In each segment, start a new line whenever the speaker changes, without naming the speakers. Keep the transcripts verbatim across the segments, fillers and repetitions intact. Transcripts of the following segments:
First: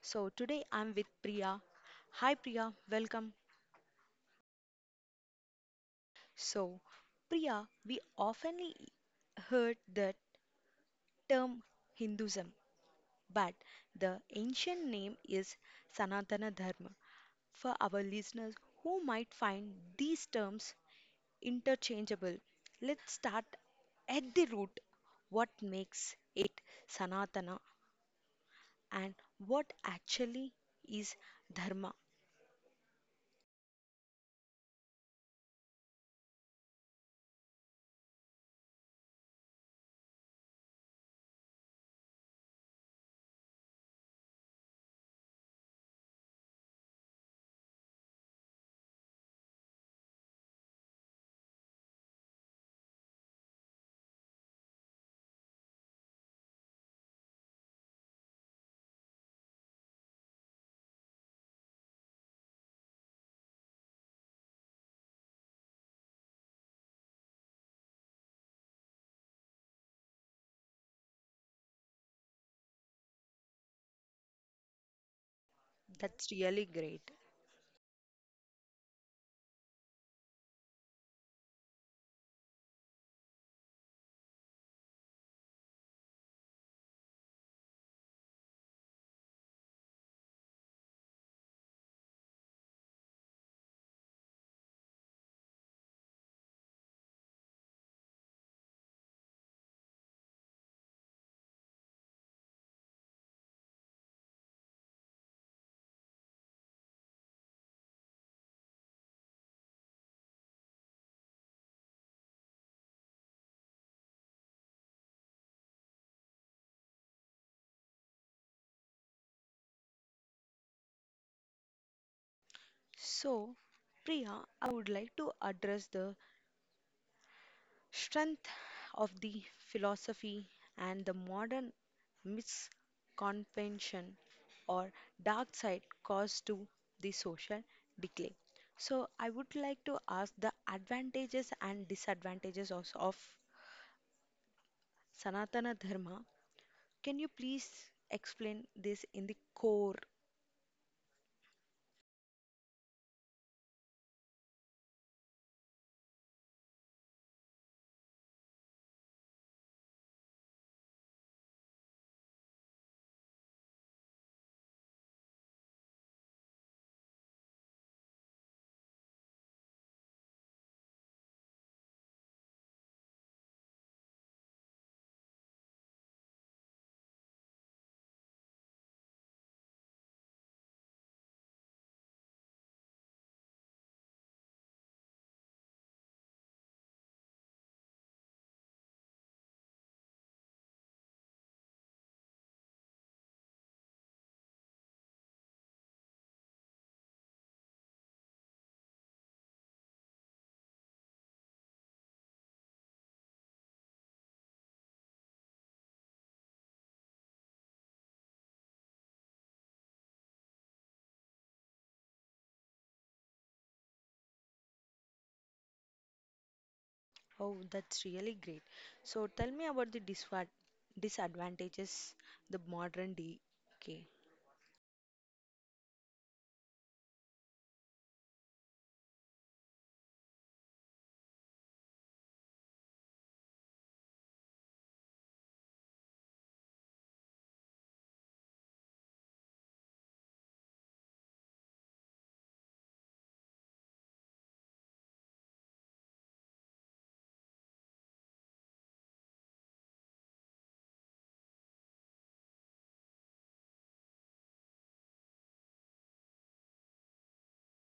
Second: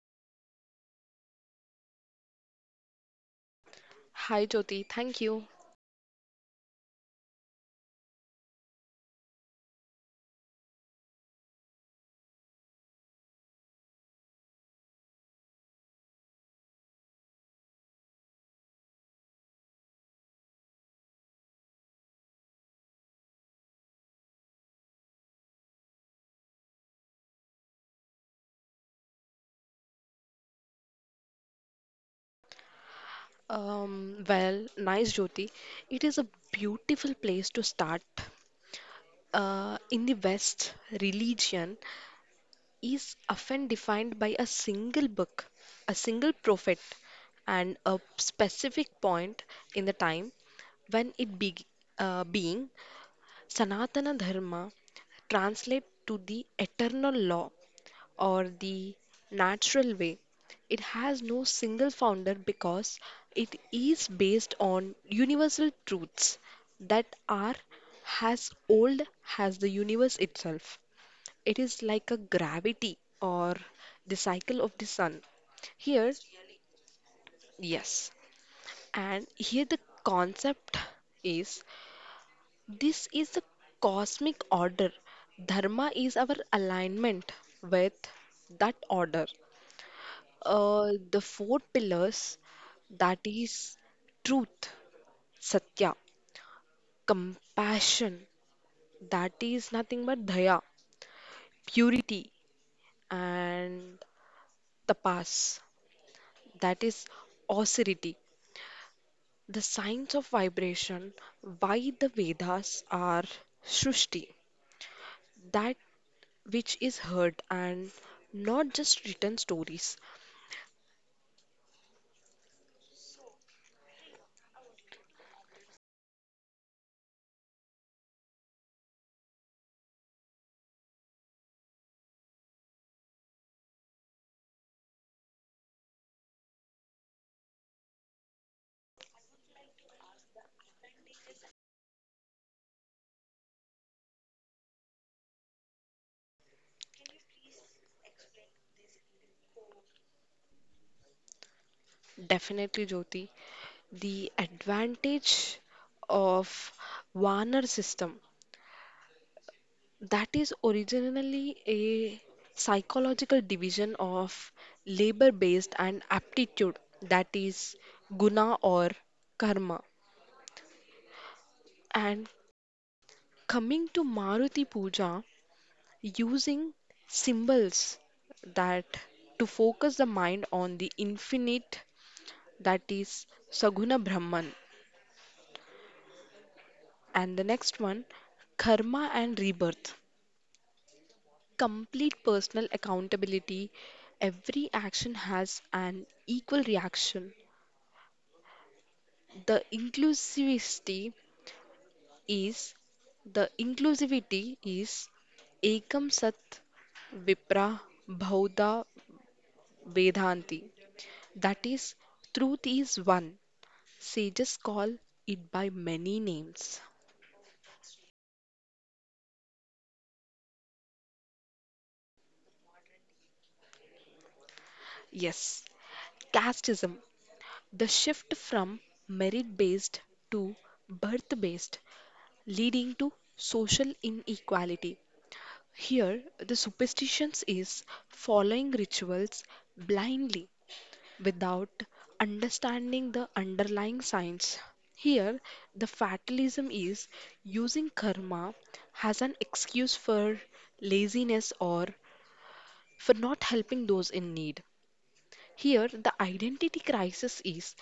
So today I'm with Priya. Hi Priya, welcome.
Hi Jyoti, thank you.
So, Priya, we often heard the term Hinduism, but the ancient name is Sanatana Dharma. For our listeners who might find these terms interchangeable, let's start at the root. What makes it Sanatana and what actually is Dharma?
Um, well, nice Jyoti. It is a beautiful place to start. Uh, in the West, religion is often defined by a single book, a single prophet, and a specific point in the time when it be, uh, being Sanatana Dharma translate to the eternal law or the natural way. It has no single founder because it is based on universal truths that are as old as the universe itself. It is like a gravity or the cycle of the sun. Here,
That's really great.
yes, and here the concept is this is the cosmic order. Dharma is our alignment with that order. Uh, the four pillars that is truth, satya, compassion, that is nothing but daya, purity, and tapas, that is austerity. The signs of vibration, why the Vedas are srushti, that which is heard and not just written stories.
So, Priya, I would like to address the strength of the philosophy and the modern misconception or dark side caused to the social decay. So, I would like to ask the advantages and disadvantages of, of Sanatana Dharma. Can you please explain this in the core?
Definitely, Jyoti. The advantage of Warner system that is originally a psychological division of labor based and aptitude that is guna or karma, and coming to maruti puja using symbols that to focus the mind on the infinite that is saguna brahman. And the next one, karma and rebirth. Complete personal accountability. Every action has an equal reaction. The inclusivity is the inclusivity is ekam sat vipra bhauda vedanti. That is, truth is one. Sages call it by many names.
Oh, that's really great. So tell me about the disva- disadvantages, the modern D K.
Yes, casteism. The shift from merit based to birth based, leading to social inequality. Here, the superstitions is following rituals blindly without understanding the underlying science. Here, the fatalism is using karma as an excuse for laziness or for not helping those in need. Here, the identity crisis is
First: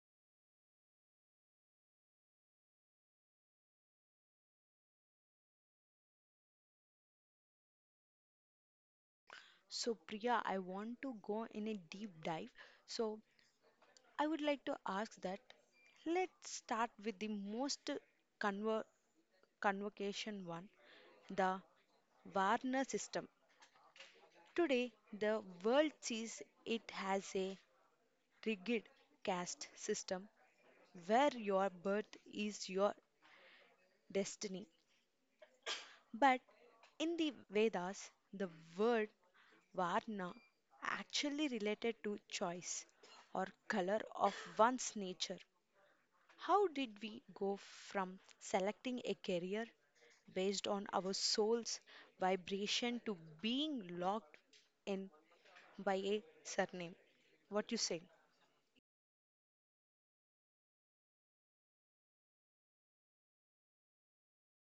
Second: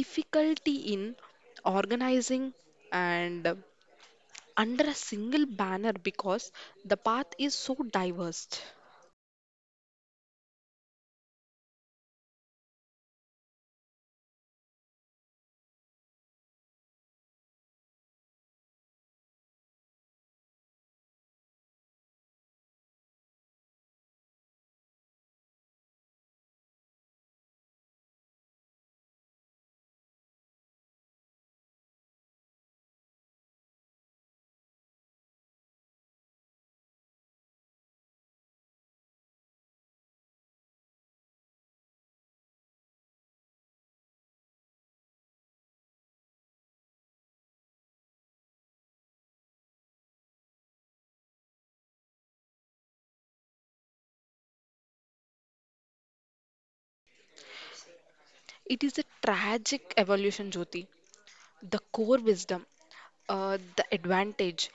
difficulty in organizing and under a single banner because the path is so diverse.
So Priya, I want to go in a deep dive. So I would like to ask that, let's start with the most conver- convocation one, the Warner system. Today, the world sees it as a rigid caste system where your birth is your destiny. But in the Vedas, the word varna actually related to choice or color of one's nature. How did we go from selecting a career based on our soul's vibration to being locked in by a surname? What you say?
It is a tragic evolution, Jyoti. The core wisdom, uh, the advantage.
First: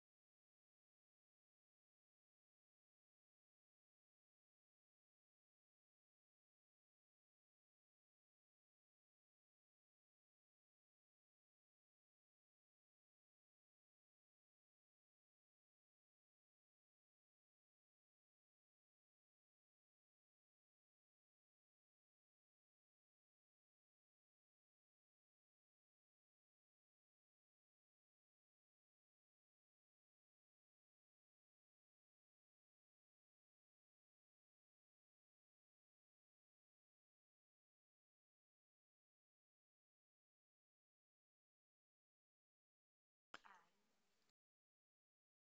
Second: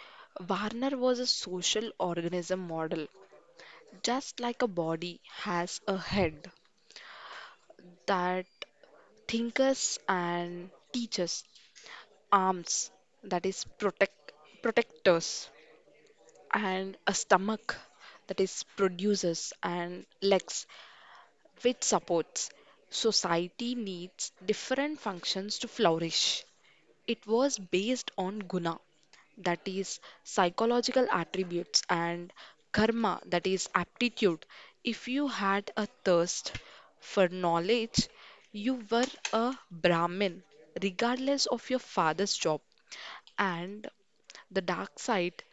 Warner was a social organism model. Just like a body has a head that thinkers and teachers, arms that is protect protectors, and a stomach that is produces and legs which supports society needs different functions to flourish. It was based on guna that is psychological attributes and karma that is aptitude. If you had a thirst for knowledge you were a brahmin regardless of your father's job. And the dark side,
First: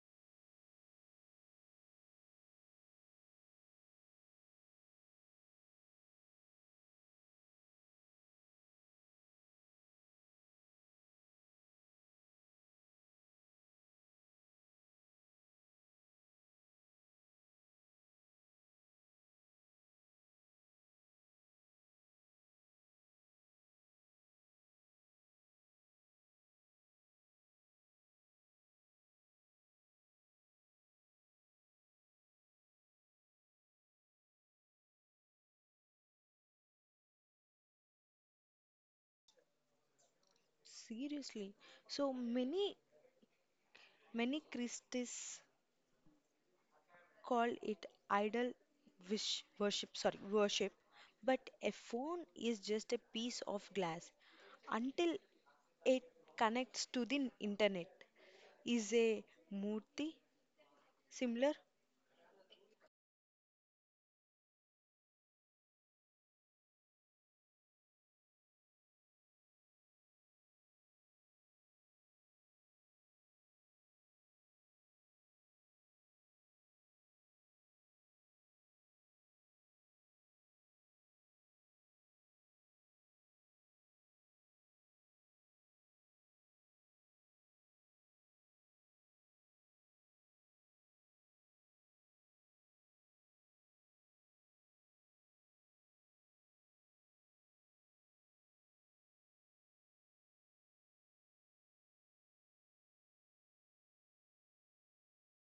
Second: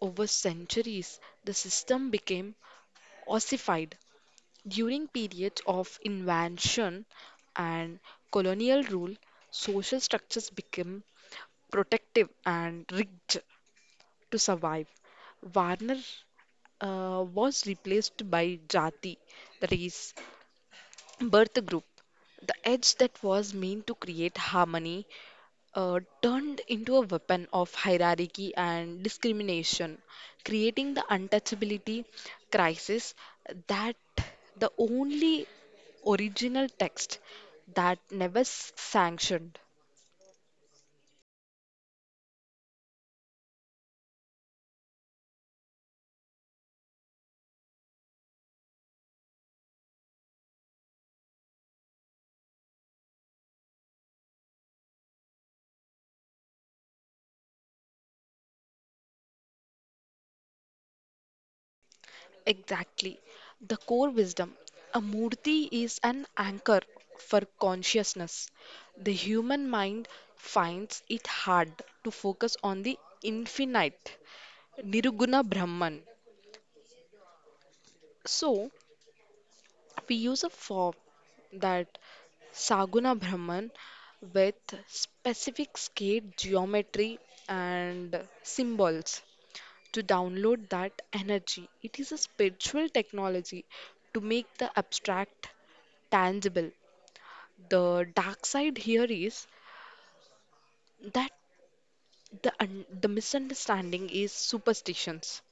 over centuries, the system became ossified. During periods of invasion and colonial rule, social structures became protective and rigged to survive. Varner uh, Was replaced by Jati, that is, birth group, the edge that was meant to create harmony uh, turned into a weapon of hierarchy and discrimination, creating the untouchability crisis, that the only original text that never s- sanctioned.
Seriously. So many many Christies call it idol wish worship, sorry, worship, but a phone is just a piece of glass until it connects to the internet. Is a murti similar?
Exactly. The core wisdom. A murti is an anchor for consciousness. The human mind finds it hard to focus on the infinite Nirguna Brahman. So, we use a form that Saguna Brahman with specific skate geometry and symbols to download that energy. It is a spiritual technology to make the abstract tangible. The dark side here is that the, un- the misunderstanding is superstitions.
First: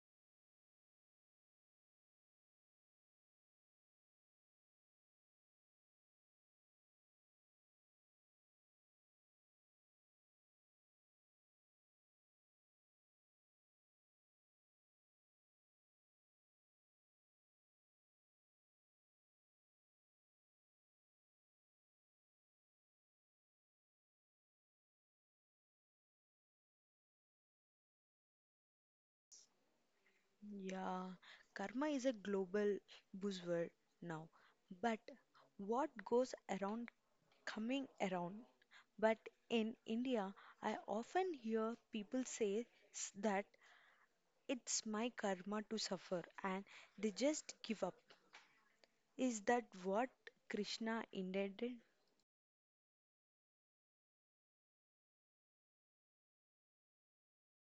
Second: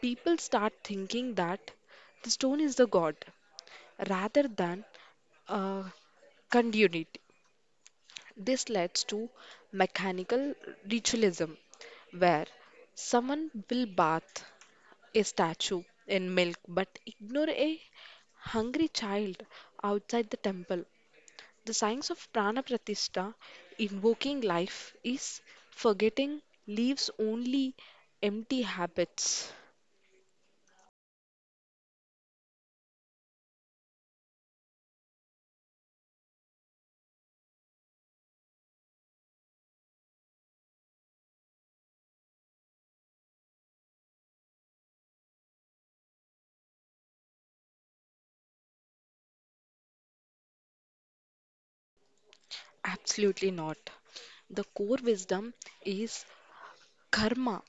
People start thinking that the stone is the god rather than uh, continuity. This leads to mechanical ritualism, where someone will bath a statue in milk but ignore a hungry child outside the temple. The science of prana pratishtha, invoking life, is forgetting leaves only empty habits.
Yeah, karma is a global buzzword now, but what goes around coming around. But in India, I often hear people say s- that it's my karma to suffer, and they just give up. Is that what Krishna intended?
Absolutely not. The core wisdom is karma.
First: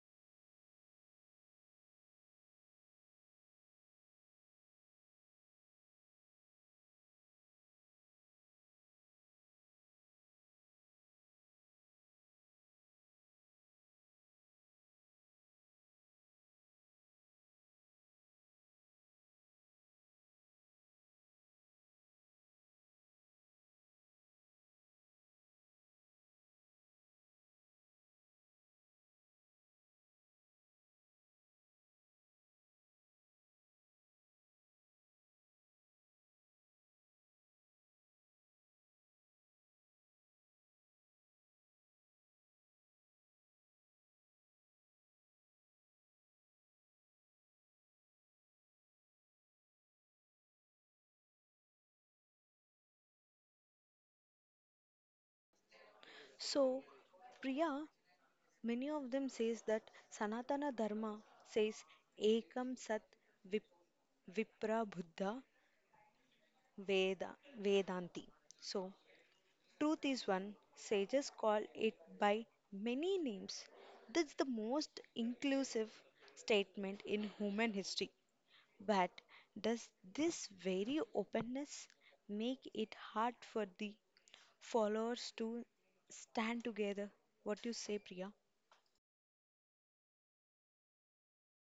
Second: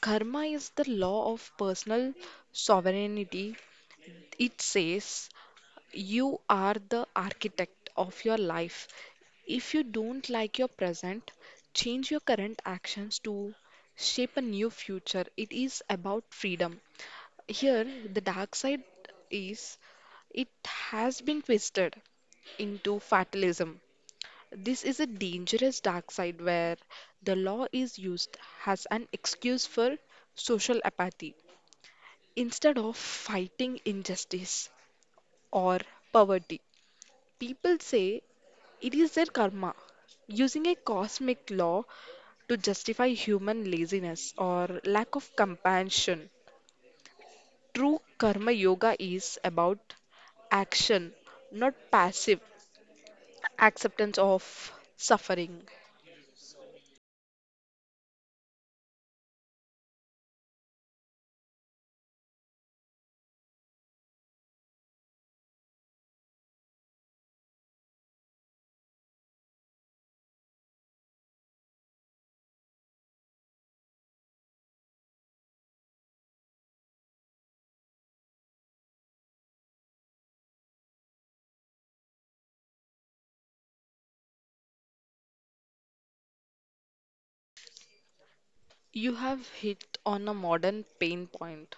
Karma is the law of personal sovereignty. It says you are the architect of your life. If you don't like your present, change your current actions to shape a new future. It is about freedom. Here, the dark side is it has been twisted into fatalism. This is a dangerous dark side where the law is used as an excuse for social apathy. Instead of fighting injustice or poverty, people say it is their karma, using a cosmic law to justify human laziness or lack of compassion. True karma yoga is about action, not passive acceptance of suffering.
So, Priya, many of them says that Sanatana Dharma says Ekam Sat Vip Vipra Buddha Veda Vedanti. So, truth is one. Sages call it by many names. That's the most inclusive statement in human history. But does this very openness make it hard for the followers to stand together? What do you say, Priya?
You have hit on a modern pain point.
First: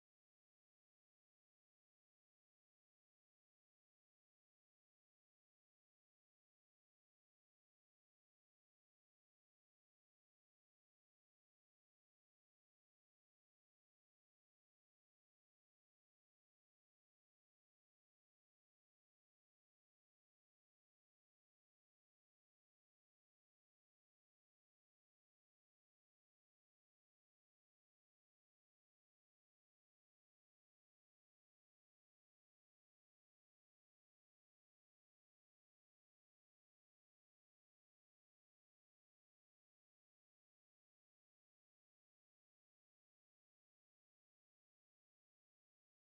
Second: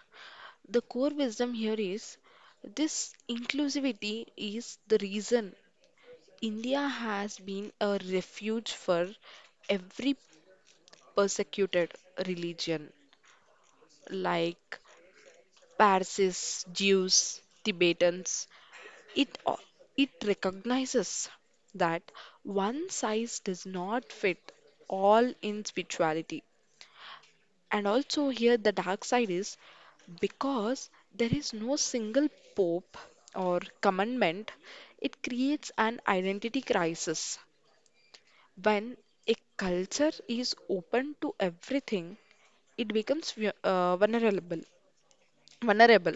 The core wisdom here is this inclusivity is the reason India has been a refuge for every persecuted religion, like Parsis, Jews, Tibetans. It, o- it recognizes that one size does not fit all in spirituality. And also, here the dark side is because there is no single pope or commandment, it creates an identity crisis. When a culture is open to everything, it becomes vu- uh, vulnerable. Vulnerable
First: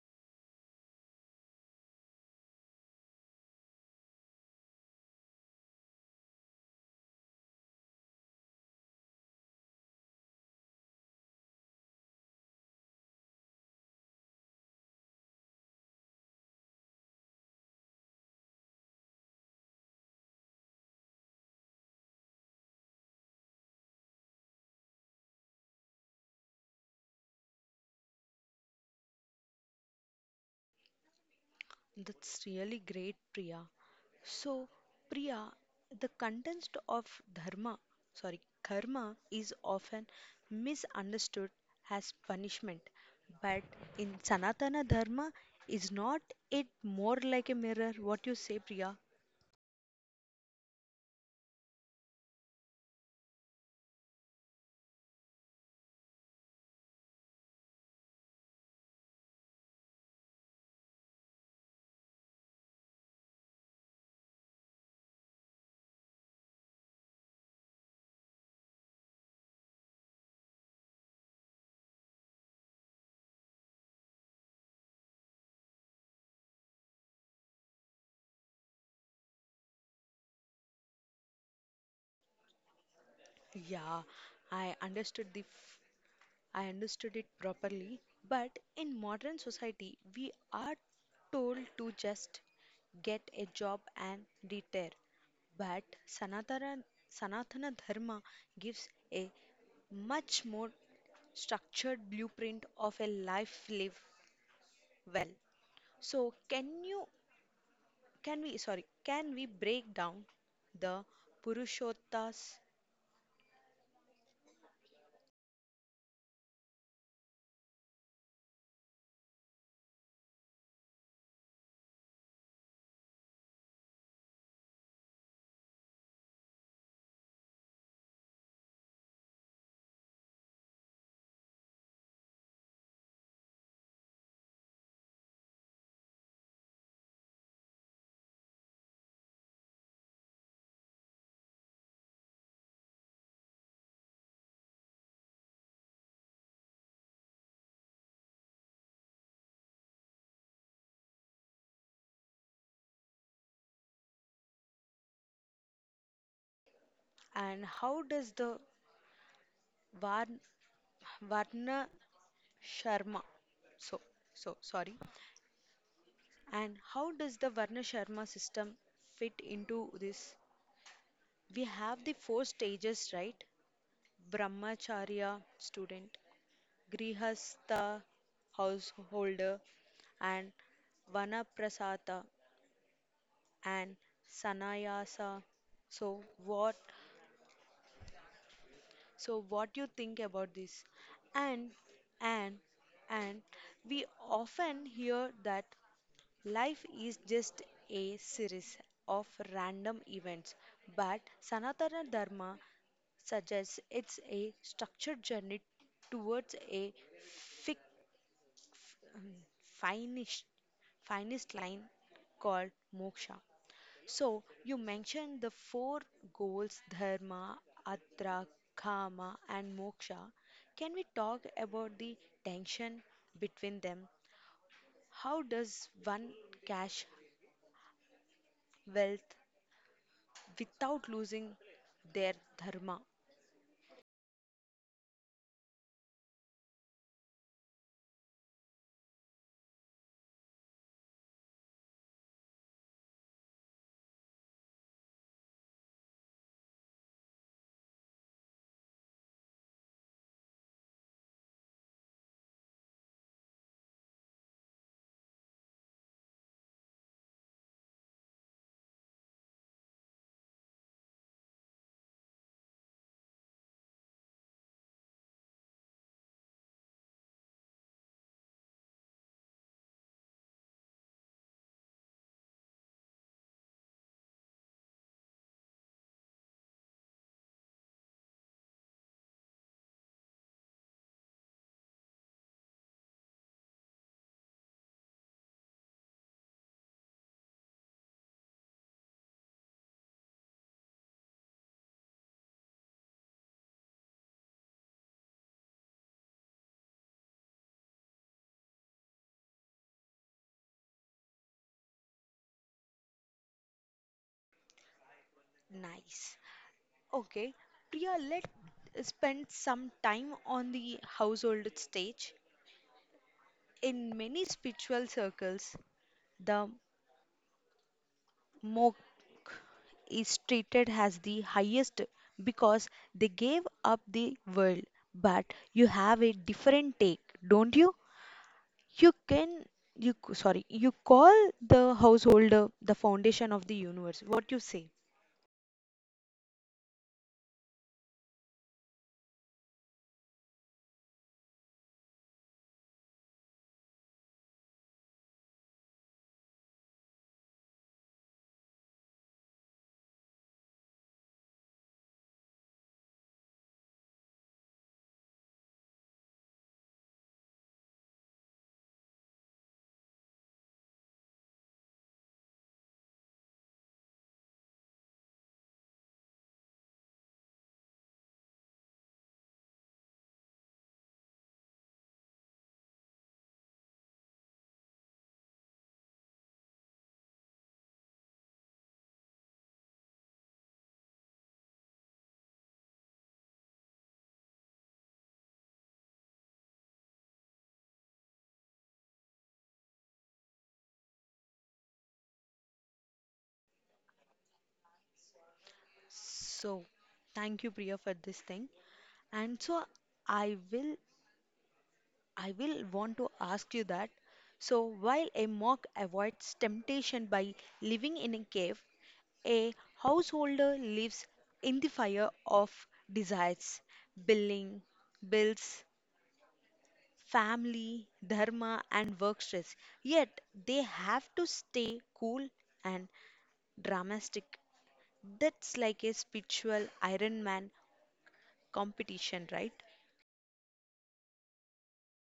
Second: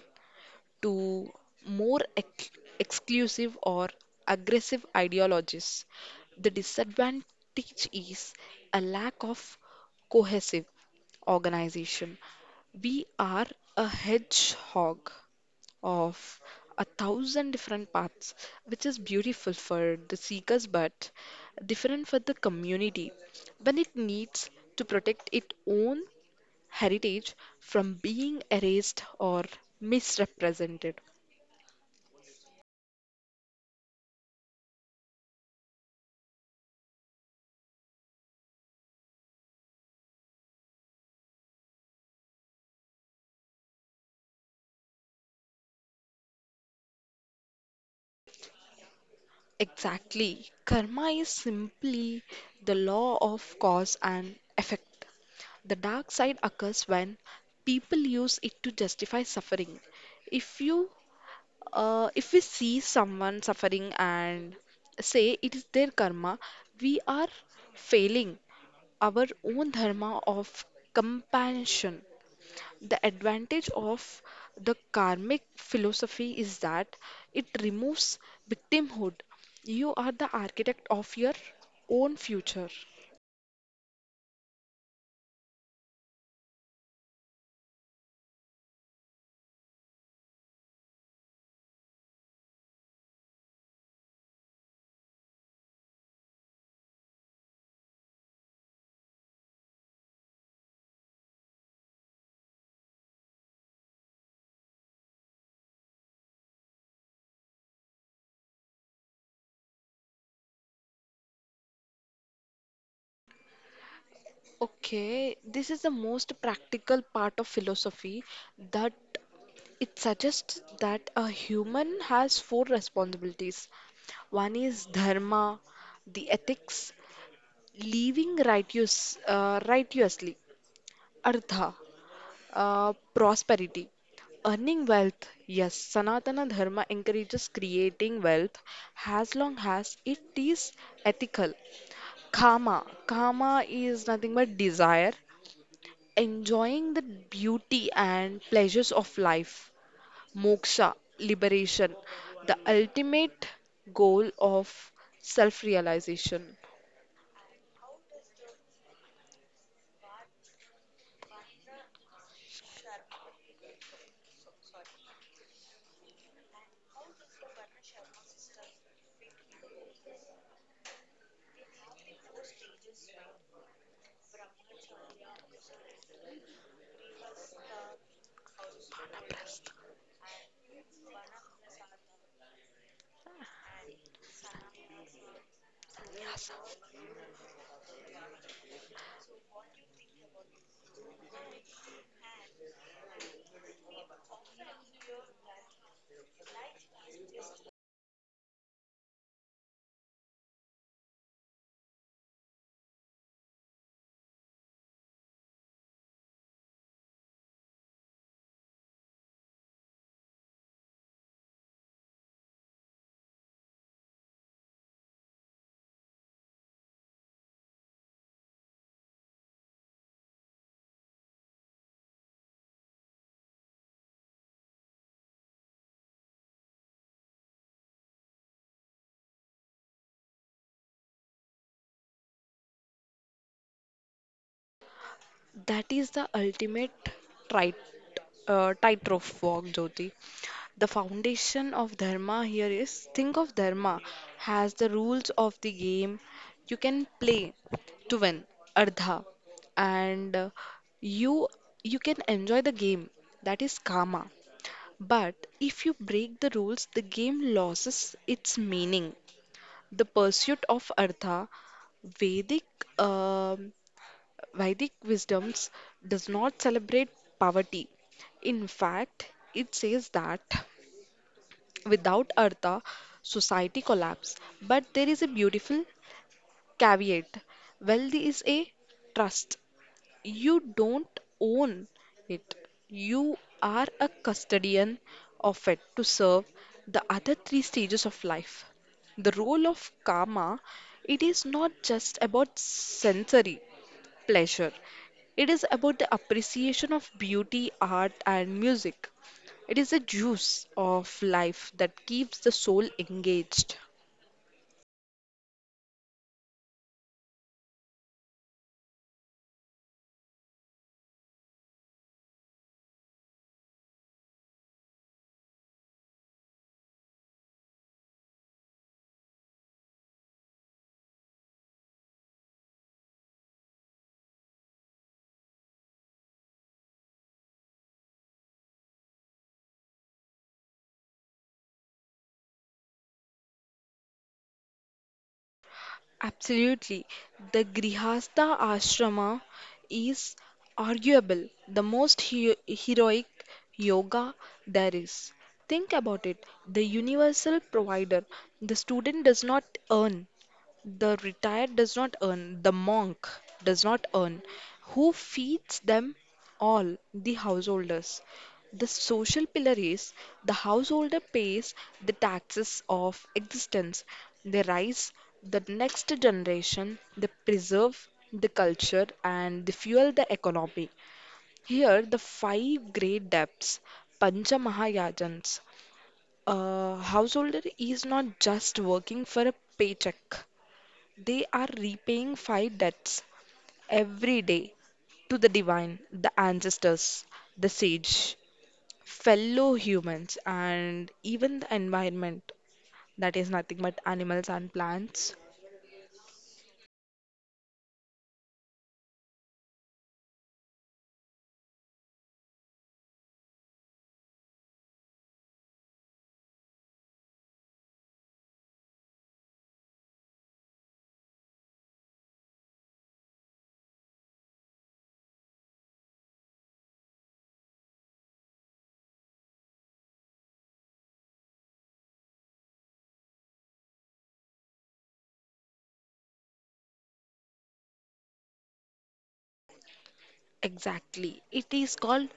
to more ex- exclusive or aggressive ideologies. The disadvantage is a lack of cohesive organization. We are a hedgehog of a thousand different paths, which is beautiful for the seekers but different for the community when it needs to protect its own heritage from being erased or misrepresented.
That's really great, Priya. So, Priya, the context of dharma, sorry, karma is often misunderstood as punishment, but in Sanatana dharma, is not it more like a mirror? What you say, Priya?
Exactly. Karma is simply the law of cause and effect. The dark side occurs when people use it to justify suffering. If you uh, if we see someone suffering and say it is their karma, we are failing our own dharma of compassion. The advantage of the karmic philosophy is that it removes victimhood. You are the architect of your own future.
Yeah, I understood the f- I understood it properly, but in modern society, we are told to just get a job and retire. But Sanatana, Sanatana Dharma gives a much more structured blueprint of a life live well. So can you can we sorry can we break down the Purushottas
Okay, this is the most practical part of philosophy that it suggests that a human has four responsibilities. One is dharma, the ethics, living righteous, uh, righteously, artha, Uh, prosperity. Earning wealth. Yes, Sanatana Dharma encourages creating wealth as long as it is ethical. Kama. Kama is nothing but desire, enjoying the beauty and pleasures of life. Moksha, liberation, the ultimate goal of self realization.
and how does the Var- Varna Sharma. So, so sorry. And how does the Varna Sharma system fit into this? We have the four stages, right? Brahmacharya, student, Grihastha, householder, and Vanaprasatha and Sannyasa. So what? So what you think about this? And and and we often hear that life is just a series of random events, but Sanatana Dharma suggests it's a structured journey towards a fic- finest, finest line called moksha. So, you mentioned the four goals, dharma, atra, kama, and moksha. Can we talk about the tension between them? How does one cash wealth without losing their dharma.
That is the ultimate tight, uh, tightrope walk, Jyoti. The foundation of dharma here is think of dharma as the rules of the game you can play to win, ardha, and uh, you you can enjoy the game. That is karma. But if you break the rules, the game loses its meaning. The pursuit of artha, Vedic um, Vedic wisdoms does not celebrate poverty. In fact, it says that without Artha, society collapse. But there is a beautiful caveat. Wealth is a trust. You don't own it. You are a custodian of it to serve the other three stages of life. The role of karma, it is not just about sensory pleasure. It is about the appreciation of beauty, art, and music. It is a juice of life that keeps the soul engaged.
Nice. Okay, Priya, let's spend some time on the household stage. In many spiritual circles, the monk is treated as the highest because they gave up the world. But you have a different take, don't you? You can, you c- sorry, You call the householder the foundation of the universe. What you say?
Absolutely. The Grihastha Ashrama is arguable the most hero- heroic yoga there is. Think about it, the universal provider. The student does not earn, the retired does not earn, the monk does not earn. Who feeds them all? The householders. The social pillar is the householder pays the taxes of existence. They raise the next generation, they preserve the culture, and they fuel the economy. Here, the five great debts, Pancha Mahayajans. A householder is not just working for a paycheck, they are repaying five debts every day to the divine, the ancestors, the sage, fellow humans, and even the environment that is nothing but animals and plants.
So, thank you, Priya, for this thing. And so, I will, I will want to ask you that. So, while a monk avoids temptation by living in a cave, a householder lives in the fire of desires, billing, bills, family, dharma, and work stress. Yet, they have to stay cool and dramatic. That's like a spiritual Iron Man competition, right?
Exactly. It is called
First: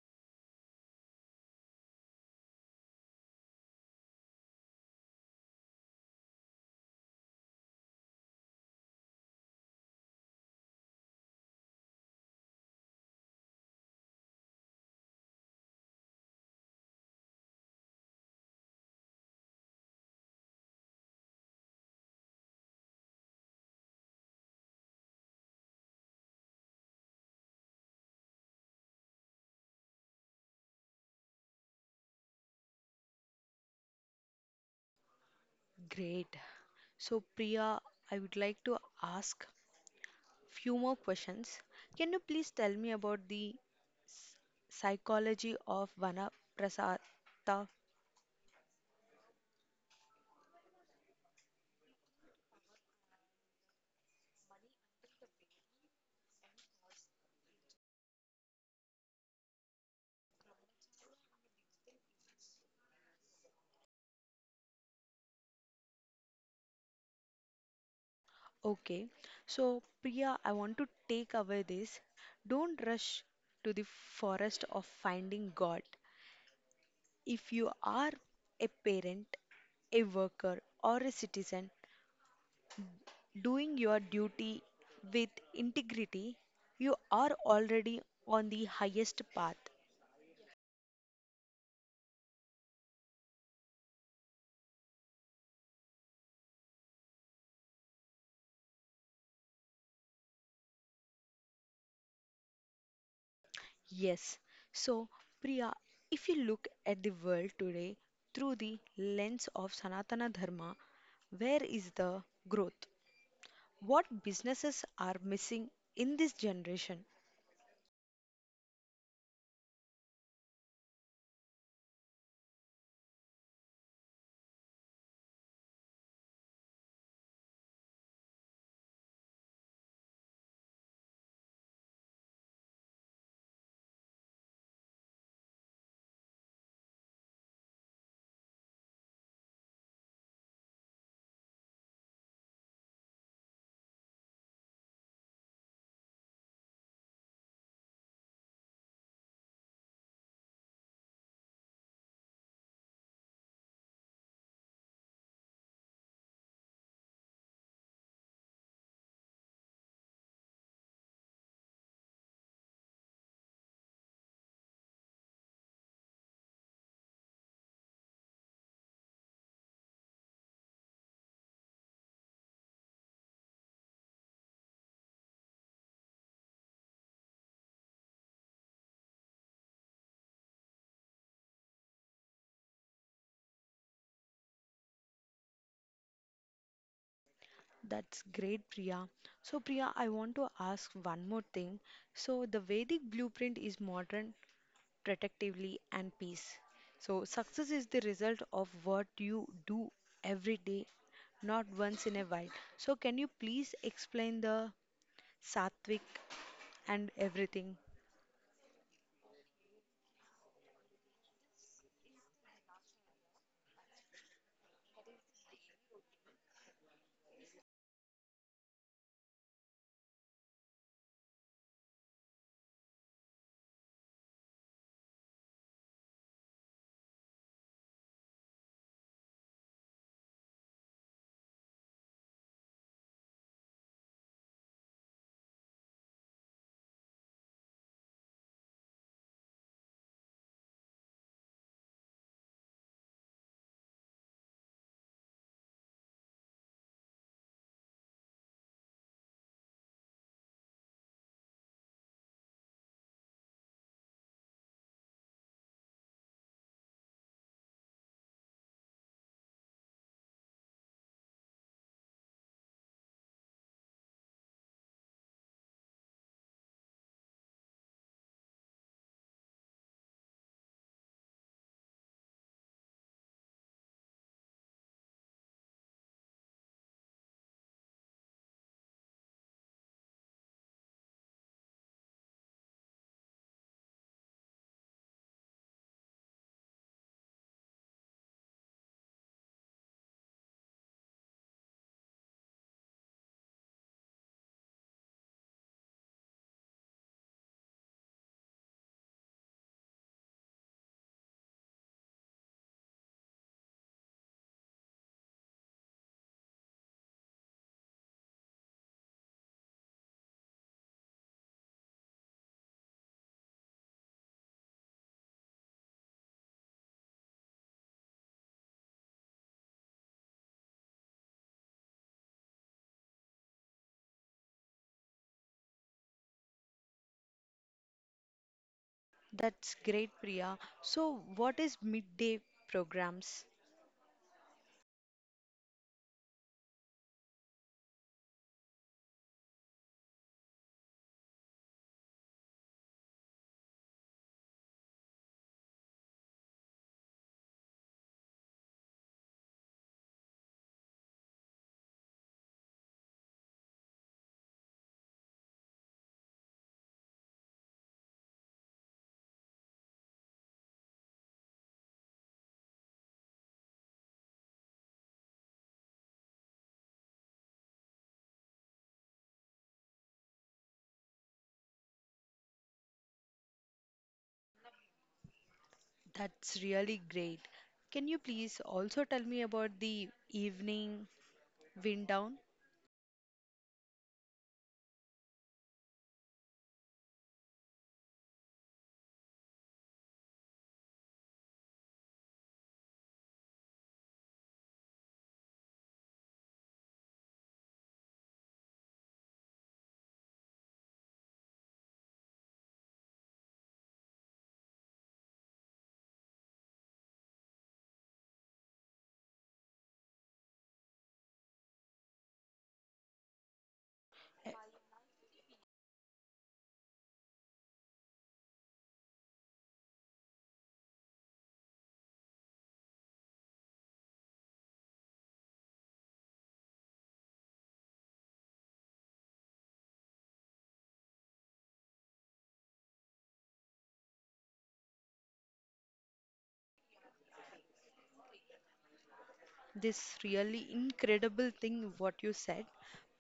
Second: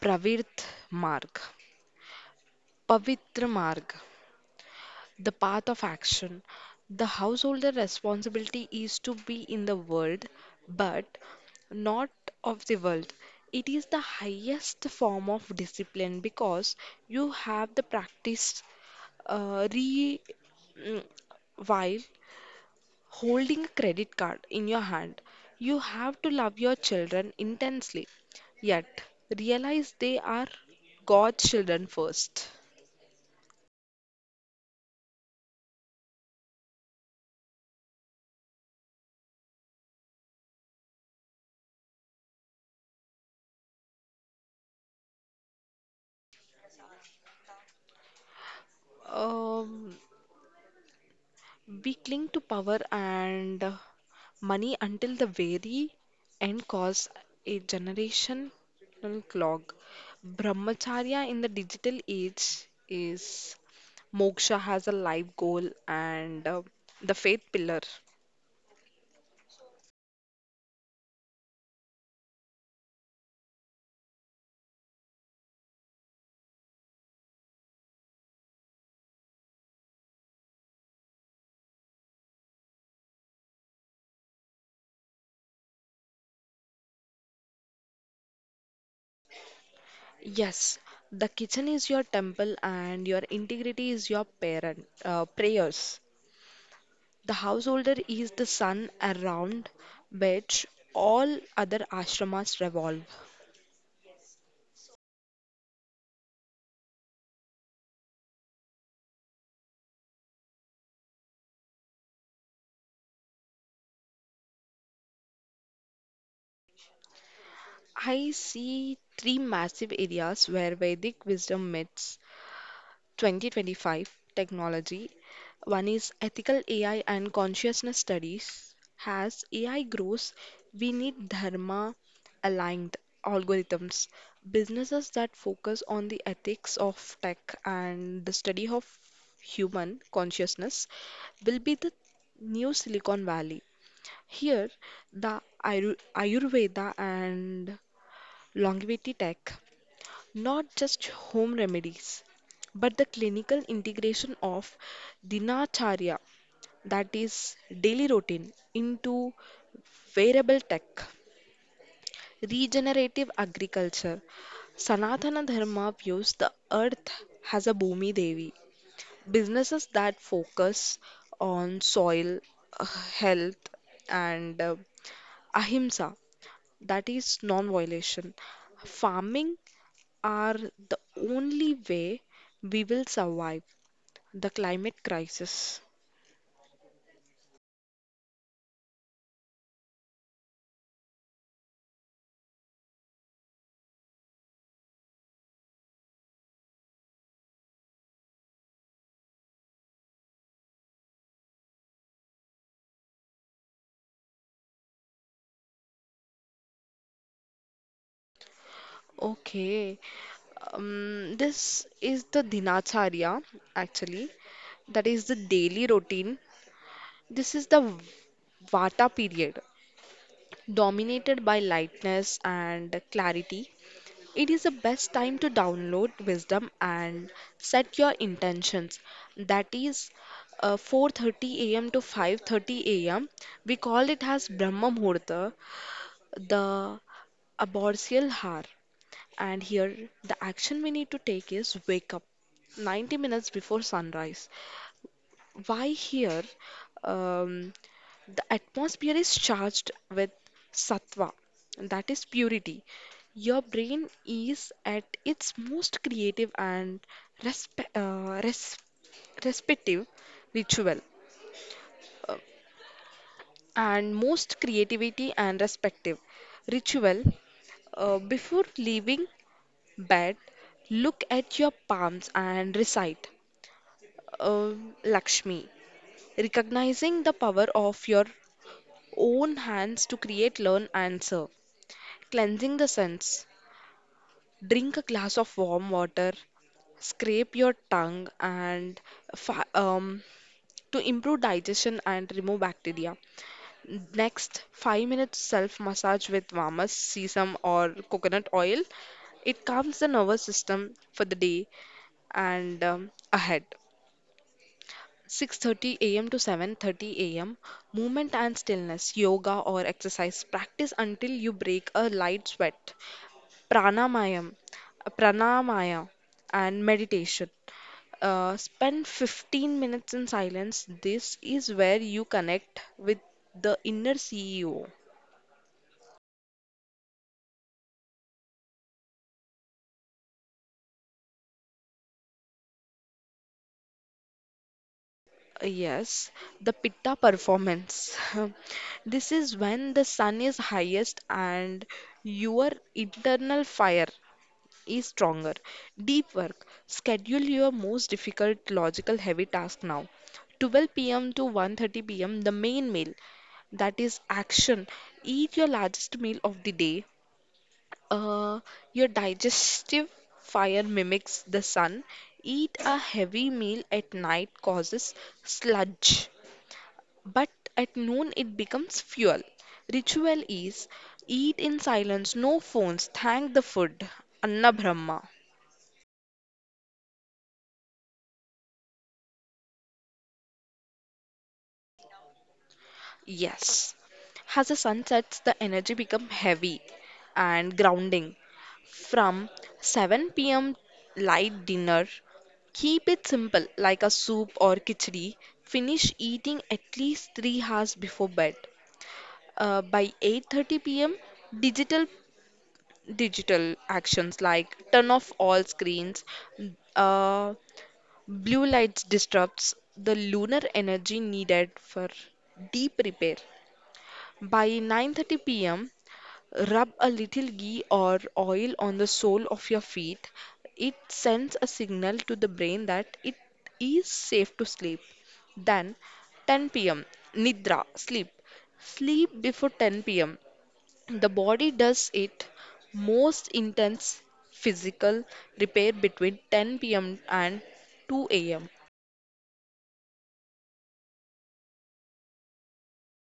Pravit Marg, Pavitra Marg, the path of action. The householder responsibility is to be in the world, but not of the world. It is the highest form of discipline because you have the practice uh, re mm, while holding a credit card in your hand. You have to love your children intensely, yet realize they are God's children first.
Great. So, Priya, I would like to ask few more questions. Can you please tell me about the psychology of Vanaprastha?
Um, we cling to power and uh, money until the very end, cause a generational clog. Brahmacharya in the digital age is moksha has a life goal and uh, the faith pillar.
Okay. So, Priya, I want to take away this. Don't rush to the forest of finding God. If you are a parent, a worker, or a citizen doing your duty with integrity, you are already on the highest path.
Yes, the kitchen is your temple and your integrity is your parent uh, prayers. The householder is the sun around which all other ashramas revolve.
Yes. So, Priya, if you look at the world today through the lens of Sanatana Dharma, where is the growth? What businesses are missing in this generation?
I see three massive areas where Vedic wisdom meets twenty twenty-five technology. One is ethical A I and consciousness studies. As A I grows, we need dharma aligned algorithms, businesses that focus on the ethics of tech and the study of human consciousness will be the new Silicon Valley. Here, the Ayur- Ayurveda and longevity tech, not just home remedies, but the clinical integration of dinacharya, that is, daily routine, into wearable tech, regenerative agriculture. Sanatana Dharma views the earth as a Bhumi Devi. Businesses that focus on soil uh, health and uh, ahimsa, that is non violation, farming are the only way we will survive the climate crisis.
That's great, Priya. So, Priya, I want to ask one more thing. So, the Vedic blueprint is modern, protectively, and peace. So, success is the result of what you do every day, not once in a while. So, can you please explain the Satvik, and everything.
Okay, um, this is the Dinacharya actually, that is the daily routine. This is the v- Vata period, dominated by lightness and clarity. It is the best time to download wisdom and set your intentions. That is uh, four thirty a m to five thirty a m. We call it as Brahma Muhurta, the ambrosial hour. And here, the action we need to take is wake up ninety minutes before sunrise. Why here? Um, the atmosphere is charged with sattva, that is purity. Your brain is at its most creative and respe uh, res respective ritual, and most creativity and respective ritual. Uh, before leaving bed, look at your palms and recite uh, Lakshmi, recognizing the power of your own hands to create, learn, and serve. Cleansing the sense. Drink a glass of warm water, scrape your tongue, and fi- um, to improve digestion and remove bacteria. Next, five minutes self massage with Vamas, sesame, or coconut oil. It calms the nervous system for the day and um, ahead. six thirty a m to seven thirty a m. Movement and stillness, yoga or exercise. Practice until you break a light sweat. Pranamayam, pranamaya and meditation. Uh, spend fifteen minutes in silence. This is where you connect with the inner C E O.
That's great, Priya. So, what is midday programs?
Yes, the Pitta performance. This is when the sun is highest and your internal fire is stronger. Deep work. Schedule your most difficult logical heavy task now. twelve p m to one thirty p m, the main meal, that is action. Eat your largest meal of the day. Uh, your digestive fire mimics the sun. Eat a heavy meal at night causes sludge, but at noon it becomes fuel. Ritual is eat in silence, no phones, thank the food. Anna Brahma.
That's really great. Can you please also tell me about the evening wind down?
Yes. As the sun sets, the energy becomes heavy and grounding. From seven p m light dinner, keep it simple like a soup or khichdi. Finish eating at least three hours before bed. Uh, by eight thirty p m, digital digital actions like turn off all screens. uh, Blue lights disrupts the lunar energy needed for deep repair. By nine thirty p m, rub a little ghee or oil on the sole of your feet. It sends a signal to the brain that it is safe to sleep. Then ten p m, nidra, sleep. Sleep before ten p m. The body does its most intense physical repair between ten p m and two a m.
This really incredible thing what you said,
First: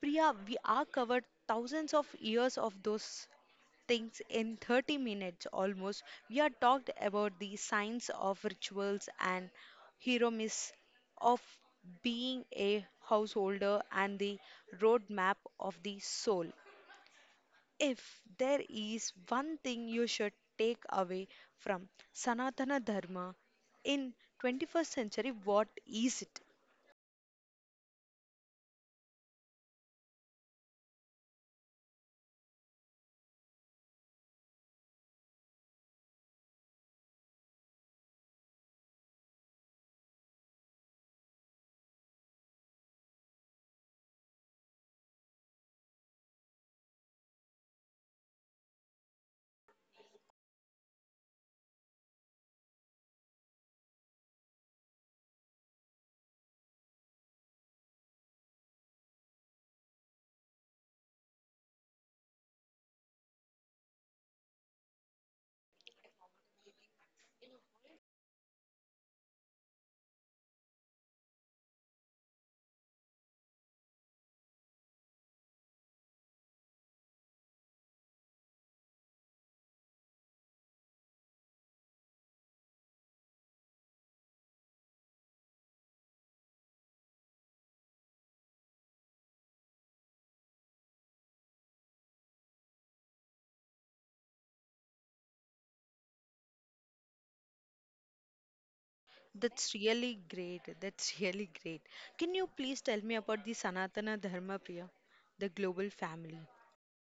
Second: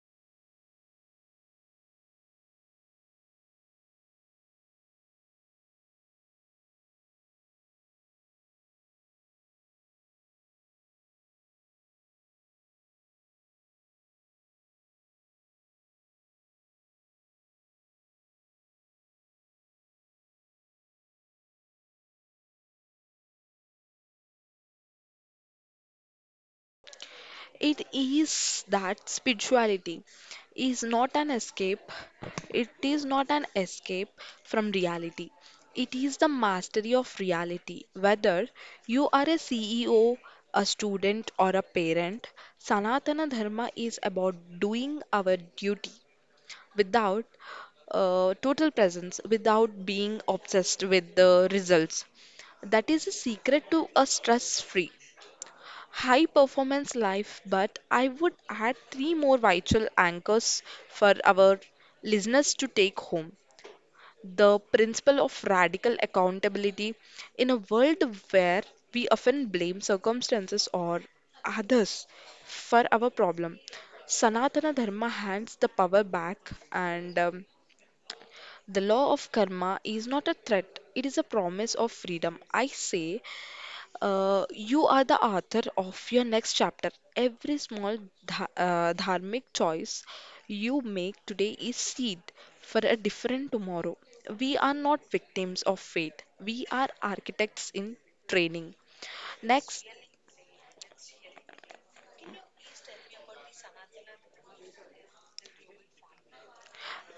Priya. We are covered thousands of years of those things in thirty minutes almost. We are talked about the science of rituals and hero myths of being a householder and the roadmap of the soul. If there is one thing you should take away from Sanatana Dharma in twenty-first century, what is it?
It is that spirituality is not an escape, it is not an escape from reality. It is the mastery of reality. Whether you are a C E O, a student, or a parent, Sanatana Dharma is about doing our duty without uh, total presence, without being obsessed with the results. That is a secret to a stress free, high performance life, but I would add three more vital anchors for our listeners to take home. The principle of radical accountability in a world where we often blame circumstances or others for our problem. Sanatana Dharma hands the power back, and um, the law of karma is not a threat, it is a promise of freedom. I say uh, you are the author of your next chapter. Every small dha uh, dharmic choice you make today is seed for a different tomorrow. We are not victims of fate. We are architects in training.
That's
Next,
really great. That's really great. Can you please tell me about the Sanatana Dharma, Priya, the global family?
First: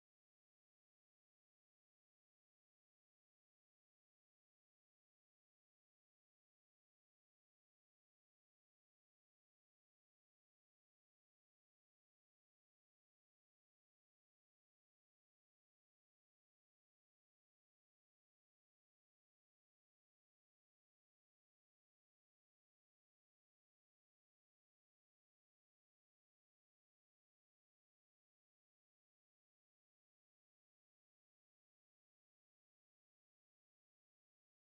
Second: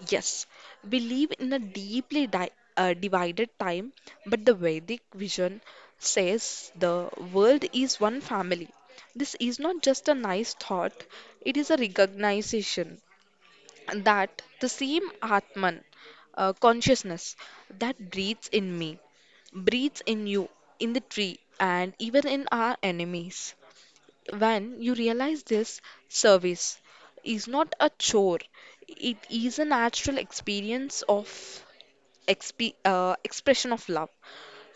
yes, we live in a deeply di uh, divided time, but the Vedic vision says the world is one family. This is not just a nice thought, it is a recognition that the same Atman uh, consciousness that breathes in me, breathes in you, in the tree, and even in our enemies. When you realize this, service is not a chore, it is a natural experience of exp- uh, expression of love.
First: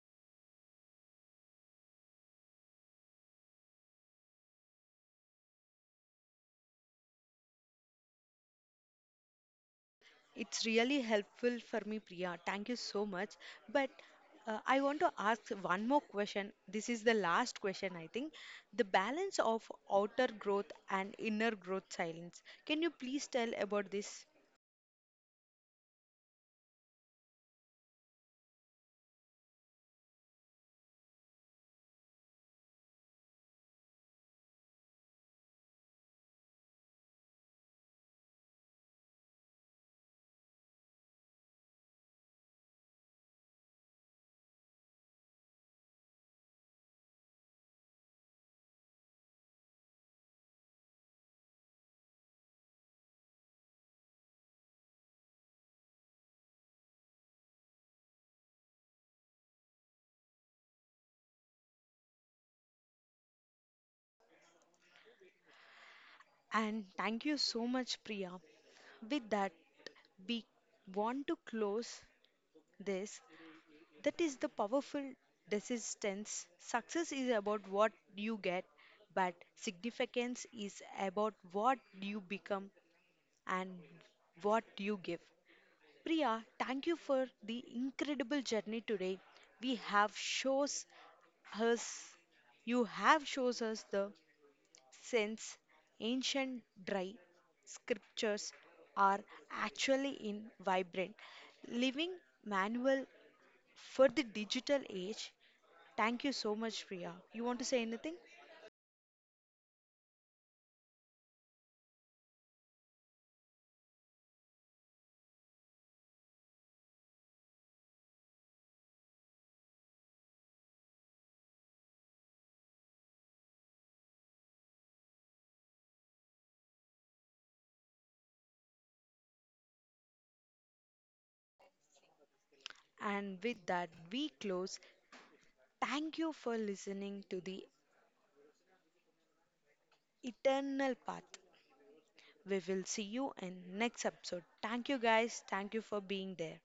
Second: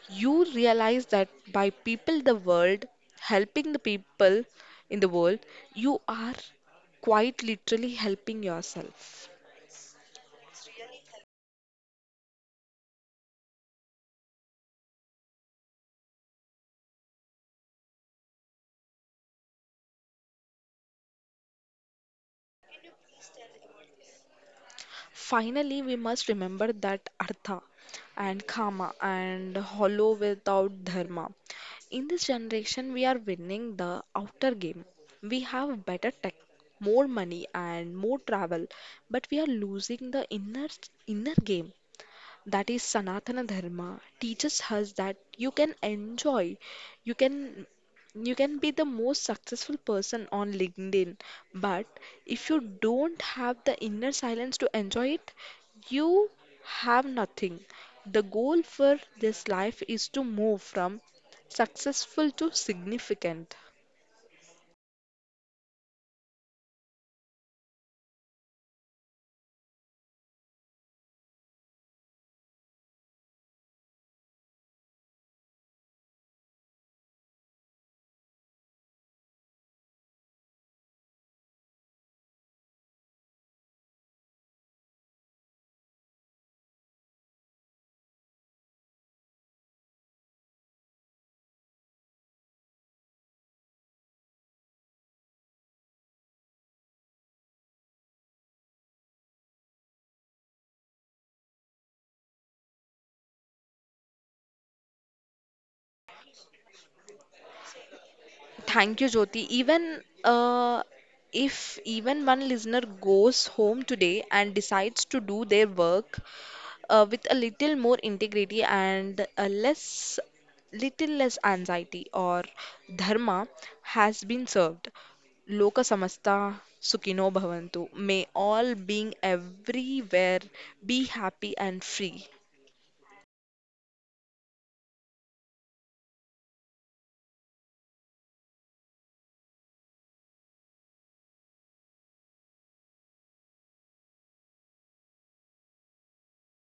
You realize that by people, the world, helping the people in the world, you are quite literally helping yourself.
It's really helpful for me, Priya. Thank you so much. But uh, I want to ask one more question. This is the last question, I think. The balance of outer growth and inner growth silence. Can you please tell about this?
Finally, we must remember that artha and kama and hollow without dharma. In this generation, we are winning the outer game. We have better tech, more money, and more travel, but we are losing the inner inner game, that is Sanatana Dharma, teaches us that you can enjoy, you can you can be the most successful person on LinkedIn, but if you don't have the inner silence to enjoy it, you have nothing. The goal for this life is to move from successful to significant.
And thank you so much, Priya. With that, we want to close this. That is the powerful desistance. Success is about what you get, but significance is about what you become and what you give. Priya, thank you for the incredible journey today. We have shows us, you have shows us the sense ancient dry scriptures are actually in vibrant living manual for the digital age. Thank you so much, Priya. You want to say anything?
Thank you, Jyoti. Even uh, If even one listener goes home today and decides to do their work uh, with a little more integrity and a less, little less anxiety, or dharma has been served. Loka samasta sukhino bhavantu. May all being everywhere be happy and free.
And with that, we close. Thank you for listening to the Eternal Path. We will see you in next episode. Thank you guys. Thank you for being there.